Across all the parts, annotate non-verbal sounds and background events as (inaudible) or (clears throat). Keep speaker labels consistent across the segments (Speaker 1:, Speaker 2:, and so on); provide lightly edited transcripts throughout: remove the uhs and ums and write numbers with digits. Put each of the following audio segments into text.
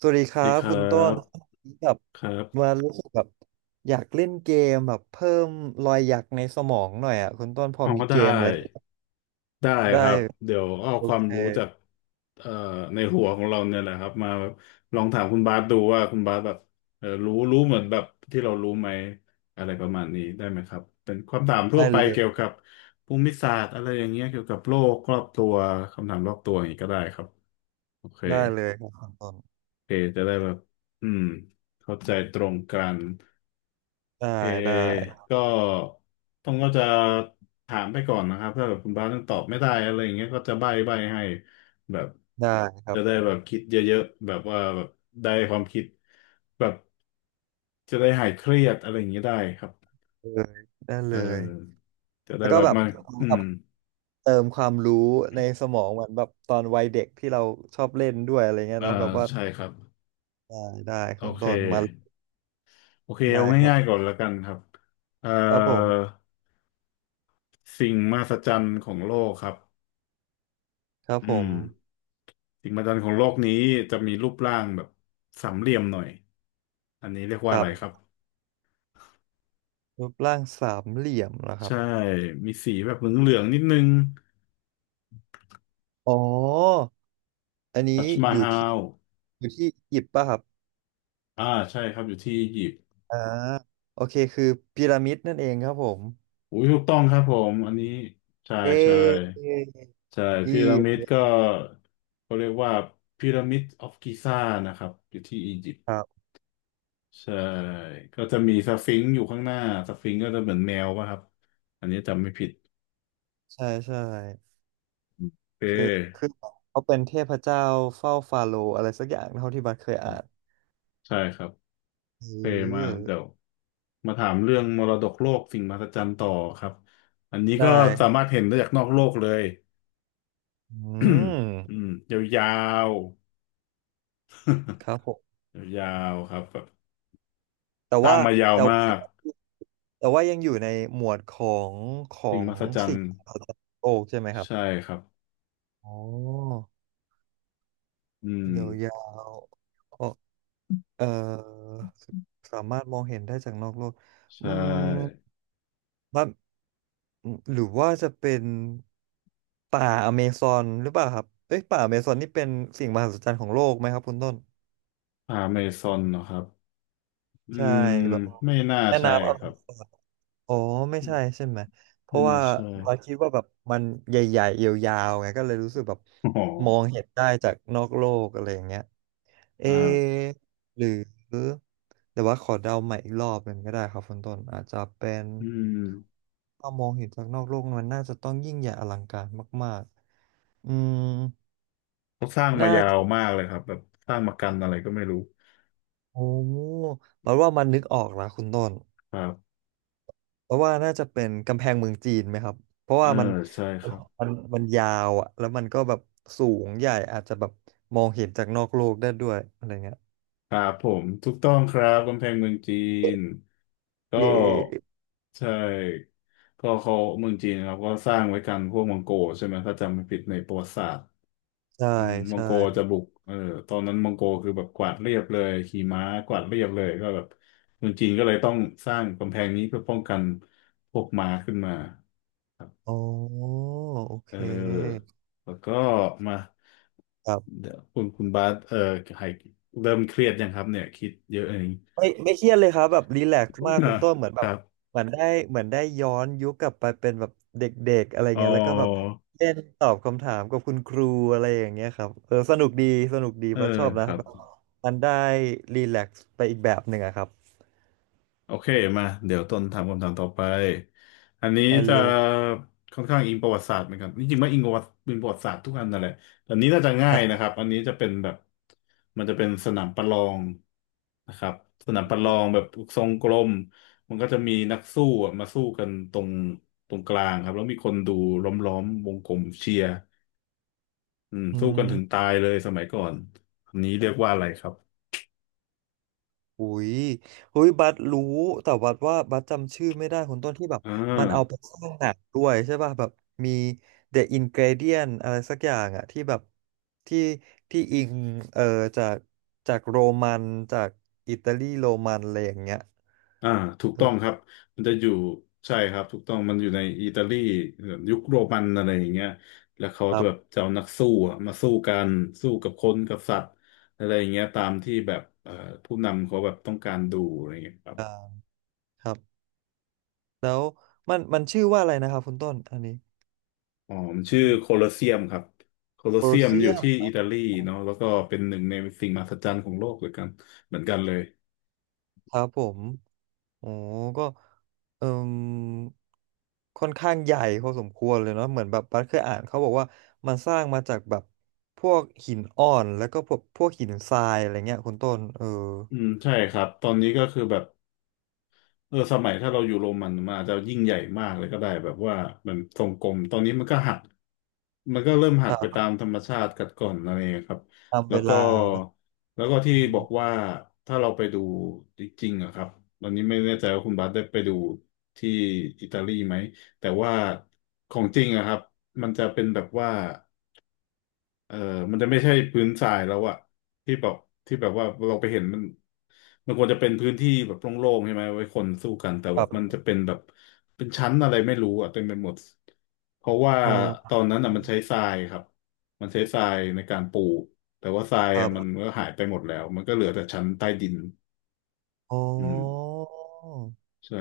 Speaker 1: สวัสดี
Speaker 2: ส
Speaker 1: ค
Speaker 2: วัส
Speaker 1: รั
Speaker 2: ดี
Speaker 1: บ
Speaker 2: ครั
Speaker 1: คุณต้น
Speaker 2: บ
Speaker 1: แบบ
Speaker 2: ครั
Speaker 1: มา
Speaker 2: บ
Speaker 1: รู้สึกแบบอยากเล่นเกมแบบเพิ่มรอยหยักในสมองหน่อยอ่ะคุณต้นพอ
Speaker 2: อ๋อ
Speaker 1: มีเก
Speaker 2: ได้
Speaker 1: มอะไร
Speaker 2: ได้
Speaker 1: ได้
Speaker 2: ครับเดี๋ยวเอา
Speaker 1: โอ
Speaker 2: ความ
Speaker 1: เค
Speaker 2: รู้จากเอ่อในหัวของเราเนี่ยแหละครับมาแบบลองถามคุณบาสดูว่าคุณบาสแบบเออรู้เหมือนแบบที่เรารู้ไหมอะไรประมาณนี้ได้ไหมครับเป็นความถามทั่
Speaker 1: ได้
Speaker 2: วไป
Speaker 1: เล
Speaker 2: เกี่ยว
Speaker 1: ย
Speaker 2: กับภูมิศาสตร์อะไรอย่างเงี้ยเกี่ยวกับโลกรอบตัวคำถามรอบตัวอย่างนี้ก็ได้ครับโอเค
Speaker 1: ได้เลยครับคุณต้น
Speaker 2: โอเคจะได้แบบอืมเข้าใจตรงกัน
Speaker 1: ได้
Speaker 2: เพ
Speaker 1: ได้
Speaker 2: ก็ต้องก็จะถามไปก่อนนะครับถ้าแบบคุณบาสยังตอบไม่ได้อะไรอย่างเงี้ยก็จะใบ้ให้แบบ
Speaker 1: ได้ครั
Speaker 2: จะได้
Speaker 1: บ
Speaker 2: แบบคิดเยอะๆแบบว่าแบบได้ความคิดแบบจะได้หายเครียดอะไรอย่างเงี้ยได้ครับ
Speaker 1: เลยได้
Speaker 2: เอ
Speaker 1: เลย
Speaker 2: อจะ
Speaker 1: แล้
Speaker 2: ได้
Speaker 1: วก็
Speaker 2: แบบ
Speaker 1: แบบ
Speaker 2: มาอื
Speaker 1: แบ
Speaker 2: ม
Speaker 1: บเติมความรู้ในสมองเหมือนแบบตอนวัยเด็กที่เราชอบเล่นด้วยอะไรเงี้ย
Speaker 2: อ่า
Speaker 1: เนาะแบบว่า
Speaker 2: ใช่ครับ
Speaker 1: ได้ได้
Speaker 2: โอ
Speaker 1: คุณ
Speaker 2: เค
Speaker 1: ต้นมา
Speaker 2: โอเค
Speaker 1: ได้
Speaker 2: เอา
Speaker 1: ครับ
Speaker 2: ง่ายๆก่อนแล้วกันครับเอ่อ
Speaker 1: ครับผม
Speaker 2: สิ่งมหัศจรรย์ของโลกครับ
Speaker 1: ครับ
Speaker 2: อื
Speaker 1: ผม
Speaker 2: ม สิ่งมหัศจรรย์ของโลกนี้จะมีรูปร่างแบบสามเหลี่ยมหน่อย อันนี้เรียก
Speaker 1: ค
Speaker 2: ว่า
Speaker 1: รั
Speaker 2: อะไร
Speaker 1: บ
Speaker 2: ครับ
Speaker 1: รูปร่างสามเหลี่ยมเหรอครับ
Speaker 2: ใช่มีสีแบบเหลืองๆนิดนึง
Speaker 1: อ๋อ อันนี้
Speaker 2: ทัชมา
Speaker 1: อยู่
Speaker 2: ฮา
Speaker 1: ที่
Speaker 2: ล
Speaker 1: อยู่ที่อียิปต์ป่ะครับ
Speaker 2: อ่าใช่ครับอยู่ที่อียิปต์
Speaker 1: อ่าโอเค คือพีระมิดนั่นเองครับผม
Speaker 2: อุ้ยถูกต้องครับผมอันนี้ใช่
Speaker 1: เ
Speaker 2: ใช่
Speaker 1: ออ
Speaker 2: ใช่
Speaker 1: ี
Speaker 2: พีระมิด
Speaker 1: ยิป
Speaker 2: ก็
Speaker 1: ต์
Speaker 2: เขาเรียกว่าพีระมิดออฟกิซานะครับอยู่ที่อียิปต์
Speaker 1: ครับ
Speaker 2: ใช่ก็จะมีสฟิงซ์อยู่ข้างหน้าสฟิงซ์ก็จะเหมือนแมวป่ะครับอันนี้จำไม่ผิด
Speaker 1: ใช่ใช่
Speaker 2: โอเ
Speaker 1: คือคือ
Speaker 2: ค
Speaker 1: เขาเป็นเทพเจ้าเฝ้าฟาโรห์อะไรสักอย่างเท่าที่บัตเคยอ่าน
Speaker 2: ใช่ครับ โอเคมา
Speaker 1: เออ
Speaker 2: เดี๋ยวมาถามเรื่องมรดกโลกสิ่งมหัศจรรย์ต่อครับอันนี้
Speaker 1: ได้
Speaker 2: ก็
Speaker 1: ค
Speaker 2: สา
Speaker 1: รั
Speaker 2: มารถ
Speaker 1: บ
Speaker 2: เห็นได้จากนอกโลกเลย
Speaker 1: อื
Speaker 2: (coughs) (clears throat) อื
Speaker 1: ม
Speaker 2: มยาว
Speaker 1: ครับผม
Speaker 2: ๆยาวๆครับแบบ
Speaker 1: แต่
Speaker 2: สร้า
Speaker 1: ว่า
Speaker 2: งมายาว
Speaker 1: แต่ว่า
Speaker 2: มาก
Speaker 1: แต่ว่ายังอยู่ในหมวดของขอ
Speaker 2: สิ่ง
Speaker 1: ง
Speaker 2: มหัศจรร
Speaker 1: สิ่ง
Speaker 2: ย์
Speaker 1: ของโลกใช่ไหมครั
Speaker 2: ใช่
Speaker 1: บ
Speaker 2: ครับ
Speaker 1: อ๋อ
Speaker 2: อืม
Speaker 1: ยาวๆ เอ่อสามารถมองเห็นได้จากนอกโลก
Speaker 2: ใช
Speaker 1: อืม
Speaker 2: ่
Speaker 1: ว่ามหรือว่าจะเป็นป่าอเมซอนหรือเปล่าครับเอ้ยป่าอเมซอนนี่เป็นสิ่งมหัศจรรย์ของโลกไหมครับคุณต้น
Speaker 2: อเมซอนนะครับอื
Speaker 1: ใช่
Speaker 2: ม
Speaker 1: แบบ
Speaker 2: ไม่น่า
Speaker 1: แม่
Speaker 2: ใช่
Speaker 1: น้ำอ
Speaker 2: ค
Speaker 1: เม
Speaker 2: รับ
Speaker 1: ซอน อ๋อไม่ใช่ใช่ไหมเพ
Speaker 2: ไม่
Speaker 1: ราะ
Speaker 2: น่า
Speaker 1: ว่า
Speaker 2: ใช่
Speaker 1: เราคิดว่าแบบมันใหญ่ๆยาวๆไงก็เลยรู้สึกแบบ
Speaker 2: อ๋อ
Speaker 1: มองเห็นได้จากนอกโลกอะไรอย่างเงี้ยเอ
Speaker 2: อ่า
Speaker 1: ะหรือแต่ว่าขอเดาใหม่อีกรอบหนึ่งก็ได้ครับคุณต้นอาจจะเป็น
Speaker 2: อืม
Speaker 1: ถ้ามองเห็นจากนอกโลกมันน่าจะต้องยิ่งใหญ่อลังการมากๆอืม
Speaker 2: เขาสร้างมายาวมากเลยครับแบบสร้างมากันอะไรก็ไม่รู้
Speaker 1: โอ้เราว่ามันนึกออกแล้วคุณต้น
Speaker 2: ครับ
Speaker 1: เพราะว่าน่าจะเป็นกำแพงเมืองจีนไหมครับ เพราะ
Speaker 2: เออ
Speaker 1: ว่ามัน
Speaker 2: ใช่ครับ
Speaker 1: มันมันยาวอะแล้วมันก็แบบสูงใหญ่อาจจะแบบมองเห็นจากนอกโลกได้ด้วยอะไรเงี้ย
Speaker 2: ครับผมถูกต้องครับกำแพงเมืองจีนก็
Speaker 1: เย
Speaker 2: ใช่ก็เขาเมืองจีนครับก็สร้างไว้กันพวกมองโกลใช่ไหมถ้าจำไม่ผิดในประวัติศาสตร์
Speaker 1: ใช่
Speaker 2: อืมมอง
Speaker 1: ใช่
Speaker 2: โกจะบุกเออตอนนั้นมองโกคือแบบกวาดเรียบเลยขี่ม้ากวาดเรียบเลยก็แบบเมืองจีนก็เลยต้องสร้างกำแพงนี้เพื่อป้องกันพวกม้าขึ้นมา
Speaker 1: อ๋อโอ
Speaker 2: เ
Speaker 1: เค
Speaker 2: ออแล้วก็มา
Speaker 1: ครับ
Speaker 2: เดี๋ยวคุณบาสเออหายเริ่มเครียดยังครับเนี่ยคิดเยอะเอง
Speaker 1: ไม่ไม่เครียดเลยครับแบบรีแลกซ์มาก
Speaker 2: อ่า
Speaker 1: คุณต้นเหมือน
Speaker 2: (laughs) ค
Speaker 1: แบบ
Speaker 2: รับ
Speaker 1: เหมือนได้เหมือนได้ย้อนยุคกลับไปเป็นแบบเด็กๆอะไร
Speaker 2: อ๋อ
Speaker 1: เงี้ยแล้วก็แบบเล่นตอบคำถามกับคุณครูอะไรอย่างเงี้ยครับเออสนุกดีสนุกดี
Speaker 2: เออ
Speaker 1: ว่าชอบ
Speaker 2: ค
Speaker 1: นะ
Speaker 2: รับ
Speaker 1: แบบมันได้รีแลกซ์ไปอีกแบบหนึ่งอะครับ
Speaker 2: โอเคมาเดี๋ยวต้นถามคำถามต่อไปอันนี้
Speaker 1: ได้
Speaker 2: จะ
Speaker 1: เลย
Speaker 2: ค่อนข้างอิงประวัติศาสตร์เหมือนกันจริงๆว่าอิงประวัติศาสตร์ทุกอันนั่นแหละแต่อันนี้น่าจะง่า
Speaker 1: ค
Speaker 2: ยนะ
Speaker 1: รั
Speaker 2: ค
Speaker 1: บ
Speaker 2: รับอันนี้จะเป็นแบบมันจะเป็นสนามประลองนะครับสนามประลองแบบทรงกลมมันก็จะมีนักสู้อะมาสู้กันตรงกลางครับแล้วมีคนดูล้อมวงกลมเชียร์อืม
Speaker 1: อื
Speaker 2: สู้กันถึง
Speaker 1: ม
Speaker 2: ตายเลยสมัยก่อนอันนี้เรียกว่าอะไรครับ
Speaker 1: อุ้ยอุ้ยบัสรู้แต่บัสว่าบัสจำชื่อไม่ได้คนต้นที่แบบ
Speaker 2: อ่
Speaker 1: มันเอาไป
Speaker 2: า
Speaker 1: สร้างหนังด้วยใช่ป่ะแบบมี The Ingredient อะไรสักอย่างอะที่แบบที่ที่อิงเอ่อจากจากโรมันจากอิตาลีโรมันอะไรอย่างเงี้ย
Speaker 2: อ่าถูก
Speaker 1: เอ
Speaker 2: ต้อ
Speaker 1: อ
Speaker 2: งครับมันจะอยู่ใช่ครับถูกต้องมันอยู่ในอิตาลียุคโรมันอะไรอย่างเงี้ยแล้วเขา
Speaker 1: ครั
Speaker 2: จะแบบ
Speaker 1: บ
Speaker 2: จะเอานักสู้อะมาสู้กันสู้กับคนกับสัตว์อะไรอย่างเงี้ยตามที่แบบผู้นำเขาแบบต้องการดูอะไรอย่างเงี้ยครับ
Speaker 1: อ่าครับแล้วมันชื่อว่าอะไรนะครับคุณต้นอันนี้
Speaker 2: อ๋อมันชื่อโคลอสเซียมครับโคลอ
Speaker 1: โคล
Speaker 2: ส
Speaker 1: อ
Speaker 2: เซียม
Speaker 1: เซี
Speaker 2: อ
Speaker 1: ย
Speaker 2: ยู่
Speaker 1: ม
Speaker 2: ที่อิตาลีเนาะแล้วก็เป็นหนึ่งในสิ่งมหัศจรรย์ของโลกเหมือนกันเหมือนกันเลย
Speaker 1: ครับผมโอ้ก็เอ่มค่อนข้างใหญ่พอสมควรเลยเนาะเหมือนแบบบัสเคยอ่านเขาบอกว่า มันสร้างมาจากแบบ พวกหินอ่อนแล้วก็พวกพวกหินทรายอะไรเงี้ยคุณต้นเออ
Speaker 2: อืมใช่ครับตอนนี้ก็คือแบบ เออสมัยถ้าเราอยู่โรมันมันอาจจะยิ่งใหญ่มากเลยก็ได้แบบว่ามันทรงกลมตอนนี้มันก็หักมันก็เริ่มหั
Speaker 1: ค
Speaker 2: ก
Speaker 1: รั
Speaker 2: ไปตา
Speaker 1: บ
Speaker 2: มธรรมชาติกัดกร่อนอะไรอย่างเงี้ยครับ
Speaker 1: ตาม
Speaker 2: แล้
Speaker 1: เว
Speaker 2: วก็
Speaker 1: ลาเนาะ
Speaker 2: แล้วก็
Speaker 1: อื
Speaker 2: ที่บอ
Speaker 1: ม
Speaker 2: กว่าถ้าเราไปดูจริงๆอะครับตอนนี้ไม่แน่ใจว่าคุณบาสได้ไปดูที่อิตาลีไหมแต่ว่าของจริงอะครับมันจะเป็นแบบว่า เออมันจะไม่ใช่พื้นทรายแล้วอะที่แบบที่แบบว่าเราไปเห็นมันมันควรจะเป็นพื้นที่แบบโล่งๆใช่ไหมไว้คนสู้กันแต่
Speaker 1: ค
Speaker 2: แบ
Speaker 1: ร
Speaker 2: บมัน
Speaker 1: ับ
Speaker 2: จะเป็นแบบเป็นชั้นอะไรไม่รู้อะเต็มไปหมดเพราะว่า
Speaker 1: โอ
Speaker 2: ต
Speaker 1: ้
Speaker 2: อนนั้นอะมันใช้ทรายครับมันใช้ทรายในการปูแต่ว่าทราย
Speaker 1: ครั
Speaker 2: อะมัน
Speaker 1: บ
Speaker 2: ก็หายไปหมดแล้วมันก็เหลือแต่ชั้นใต้ดิน
Speaker 1: อ๋อ
Speaker 2: อืมใช่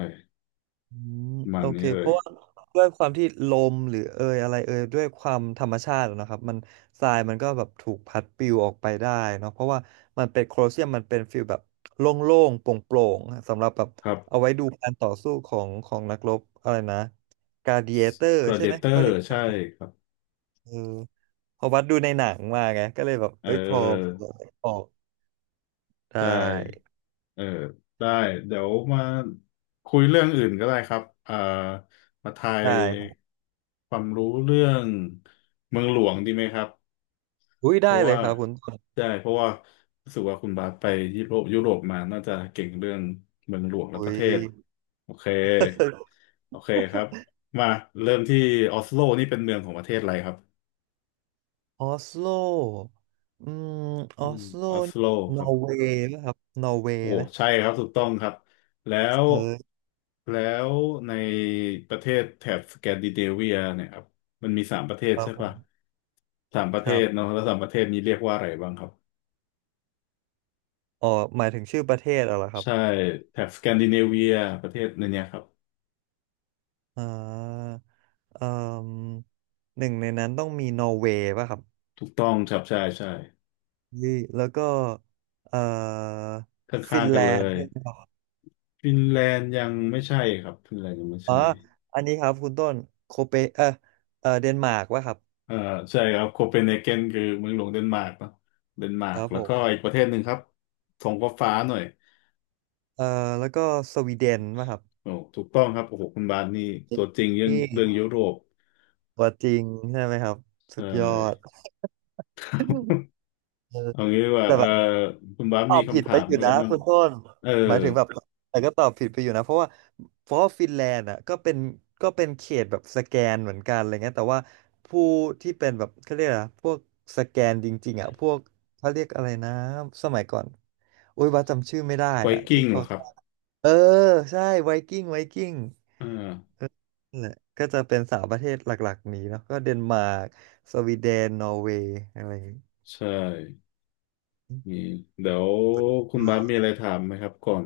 Speaker 1: อืม
Speaker 2: ประมั
Speaker 1: โอ
Speaker 2: น
Speaker 1: เค
Speaker 2: นี้เล
Speaker 1: เพ
Speaker 2: ย
Speaker 1: ราะว่าด้วยความที่ลมหรือเอยอะไรเอยด้วยความธรรมชาติอะนะครับมันทรายมันก็แบบถูกพัดปลิวออกไปได้เนาะเพราะว่ามันเป็นโคลอเซียมมันเป็นฟิลแบบโล่งๆโปร่งๆสำหรับแบบ
Speaker 2: ครับ
Speaker 1: เอาไว้ดูการต่อสู้ของของนักรบอะไรนะกา a ด i เอเตอร์ใช่ไหมเขา
Speaker 2: Predator
Speaker 1: เรียก
Speaker 2: ใช่ครับ
Speaker 1: เออพอวัดดูในหนังมาไงก็เลยแบบ
Speaker 2: เ
Speaker 1: เอ้ยพอพ
Speaker 2: ออ
Speaker 1: อออกได
Speaker 2: ใช่
Speaker 1: ้
Speaker 2: เออได้เดี๋ยวมาคุยเรื่องอื่นก็ได้ครับมาทาย
Speaker 1: ได้ครับ
Speaker 2: ความรู้เรื่องเมืองหลวงดีไหมครับ
Speaker 1: อุ้ย
Speaker 2: เพ
Speaker 1: ได้
Speaker 2: ราะ
Speaker 1: เล
Speaker 2: ว่า
Speaker 1: ยครับคุณต้น
Speaker 2: ได้เพราะว่ารู้สึกว่าคุณบาสไปยุโรปมาน่าจะเก่งเรื่องเมืองหลวงและ
Speaker 1: อุ้
Speaker 2: ประ
Speaker 1: ย
Speaker 2: เทศโอเคโอเคครับมาเริ่มที่ออสโลนี่เป็นเมืองของประเทศอะไรครับ
Speaker 1: ออสโลอืมอ
Speaker 2: อื
Speaker 1: อ
Speaker 2: ม
Speaker 1: สโล
Speaker 2: ออส
Speaker 1: นี่
Speaker 2: โลค
Speaker 1: นอ
Speaker 2: รับ
Speaker 1: ร์เวย์ป่ะครับนอร์เวย์
Speaker 2: โอ้
Speaker 1: ไหม
Speaker 2: ใช่ครับถูกต้องครับแล้ว
Speaker 1: เออ
Speaker 2: แล้วในประเทศแถบสแกนดิเนเวียเนี่ยครับมันมีสามประเทศ
Speaker 1: ครั
Speaker 2: ใช่ปะ
Speaker 1: บ
Speaker 2: สามประ
Speaker 1: ค
Speaker 2: เท
Speaker 1: รั
Speaker 2: ศ
Speaker 1: บ
Speaker 2: เนาะแล้วสามประเทศนี้เรียกว่าอะไรบ้างครับ
Speaker 1: อ๋อหมายถึงชื่อประเทศเหรอครับ
Speaker 2: ใช่แถบสแกนดิเนเวียประเทศในเนี้ยครับ
Speaker 1: อ่าเอ่มหนึ่งในนั้นต้องมีนอร์เวย์ป่ะครับ
Speaker 2: ถูกต้องครับใช่ใช่
Speaker 1: ยี่แล้วก็เอ่อ
Speaker 2: ข
Speaker 1: ฟิ
Speaker 2: ้าง
Speaker 1: น
Speaker 2: ๆกั
Speaker 1: แล
Speaker 2: นเล
Speaker 1: นด์
Speaker 2: ย
Speaker 1: ด้วยเหครับ
Speaker 2: ฟินแลนด์ยังไม่ใช่ครับฟินแลนด์ยังไม่
Speaker 1: อ๋อ
Speaker 2: ใช่
Speaker 1: อันนี้ครับคุณต้นโคเปเออเดนมาร์กป่ะครับ
Speaker 2: อ่าใช่ครับโคเปนเฮเกนคือเมืองหลวงเดนมาร์กเนอะเดนมา
Speaker 1: ค
Speaker 2: ร์ก
Speaker 1: รับ
Speaker 2: แล้
Speaker 1: ผ
Speaker 2: วก็
Speaker 1: ม
Speaker 2: อีกประเทศหนึ่งครับทงฟ้าๆหน่อย
Speaker 1: เอ่อแล้วก็สวีเดนป่ะครับ
Speaker 2: โอ้ถูกต้องครับโอ้โหคุณบาสนี่ตัวจริงเรื่อง
Speaker 1: นี่
Speaker 2: เรื่องยุโรป
Speaker 1: ตัวจริงใช่ไหมครับ
Speaker 2: เอ
Speaker 1: สุดยอ
Speaker 2: อ
Speaker 1: ด เออ
Speaker 2: เอางี้ดีกว่า
Speaker 1: แต่
Speaker 2: เอ
Speaker 1: แบ
Speaker 2: อ
Speaker 1: บ
Speaker 2: คุณบาส
Speaker 1: ตอ
Speaker 2: มี
Speaker 1: บผิด
Speaker 2: คำถา
Speaker 1: ไป
Speaker 2: ม
Speaker 1: อยู่
Speaker 2: อะไร
Speaker 1: นะ
Speaker 2: บ้าง
Speaker 1: คุณต้น
Speaker 2: เออ
Speaker 1: หมายถึงแบบแต่ก็ตอบผิดไปอยู่นะเพราะว่าเพราะว่าฟินแลนด์อ่ะก็เป็นก็เป็นเขตแบบสแกนเหมือนกันอะไรเงี้ยแต่ว่าผู้ที่เป็นแบบเขาเรียกอะไรนะพวกสแกนจริงๆอ่ะพวกเขาเรียกอะไรนะสมัยก่อนอุ้ยว่าจำชื่อไม่ได้
Speaker 2: ไว
Speaker 1: อ่ะที่
Speaker 2: กิ้งเห
Speaker 1: เขา
Speaker 2: รอครับ
Speaker 1: เออใช่ไวกิ้งไวกิ้ง
Speaker 2: อ่า
Speaker 1: นั่นแหละก็จะเป็นสามประเทศหลักๆนี้เนาะก็เดนมาร์กสวีเดนนอร์เวย์อะไรอย่างงี้
Speaker 2: ใช่มีเดี๋ยวคุณบาสมีอะไรถามไหมครับก่อน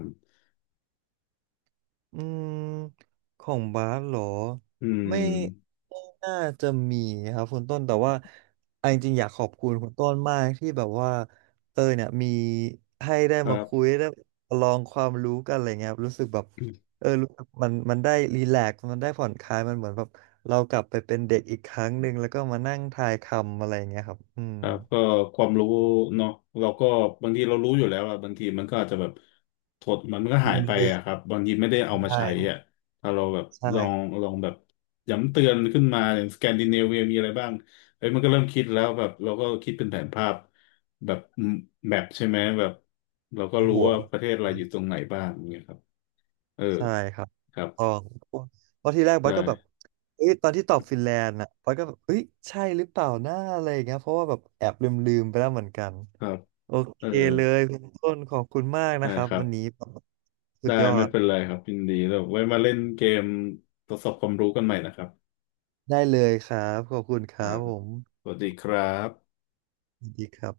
Speaker 1: อืมของบาสเหรอ
Speaker 2: อื
Speaker 1: ไม่
Speaker 2: ม
Speaker 1: ไม่น่าจะมีครับคุณต้นแต่ว่าออนจริงๆอยากขอบคุณคุณต้นมากที่แบบว่าเออเนี่ยมีให้ได้
Speaker 2: ครั
Speaker 1: มาคุย
Speaker 2: บ
Speaker 1: ได้ลองความรู้กันอะไรเงี้ยครับรู้สึกแบบเออรู้สึกมันได้รีแลกซ์มันได้ผ่อนคลายมันเหมือนแบบเรากลับไปเป็นเด็กอีกครั้งหนึ่งแล้วก็มานั่งทายคำอะไรเงี้ยครับอืม
Speaker 2: ครับก็ความรู้เนาะเราก็บางทีเรารู้อยู่แล้วอะบางทีมันก็อาจจะแบบถดมันก็หา
Speaker 1: มั
Speaker 2: ย
Speaker 1: น
Speaker 2: ไป
Speaker 1: ลืม
Speaker 2: อะครับบางทีไม่ได้เอามาใช้
Speaker 1: ได้
Speaker 2: อะถ้าเราแบบ
Speaker 1: ใ
Speaker 2: ลอง
Speaker 1: ช่
Speaker 2: ลองแบบย้ำเตือนขึ้นมาอย่างสแกนดิเนเวียมีอะไรบ้างเอ้ยมันก็เริ่มคิดแล้วแบบเราก็คิดเป็นแผนภาพแบบแมปใช่ไหมแบบเราก็รู้
Speaker 1: หัว
Speaker 2: ว่าประเทศอะไรอยู่ตรงไหนบ้างอย่างเงี้ยครับเออ
Speaker 1: ใช่ครับ
Speaker 2: ครับ
Speaker 1: ต้องเพราะที่แรกบัส
Speaker 2: ได้
Speaker 1: ก็แบบเอ้ยตอนที่ตอบฟินแลนด์อ่ะบัสก็แบบเอ้ยใช่หรือเปล่าหน้าอะไรอย่างเงี้ยเพราะว่าแบบแอบลืมลืมไปแล้วเหมือนกัน
Speaker 2: ครับ
Speaker 1: โอเค
Speaker 2: เออ
Speaker 1: เลยคุณต้นขอบคุณมากนะ
Speaker 2: ได้
Speaker 1: ครับ
Speaker 2: ครับ
Speaker 1: วันนี้สุ
Speaker 2: ได้
Speaker 1: ดยอ
Speaker 2: ไม่
Speaker 1: ด
Speaker 2: เป็นไรครับยินดีเราไว้มาเล่นเกมทดสอบความรู้กันใหม่นะครับ
Speaker 1: ได้เลยครับ ขอบคุณค
Speaker 2: ครั
Speaker 1: รับ
Speaker 2: บ
Speaker 1: ผม
Speaker 2: สวัสดีครับ
Speaker 1: สวัสดีครับ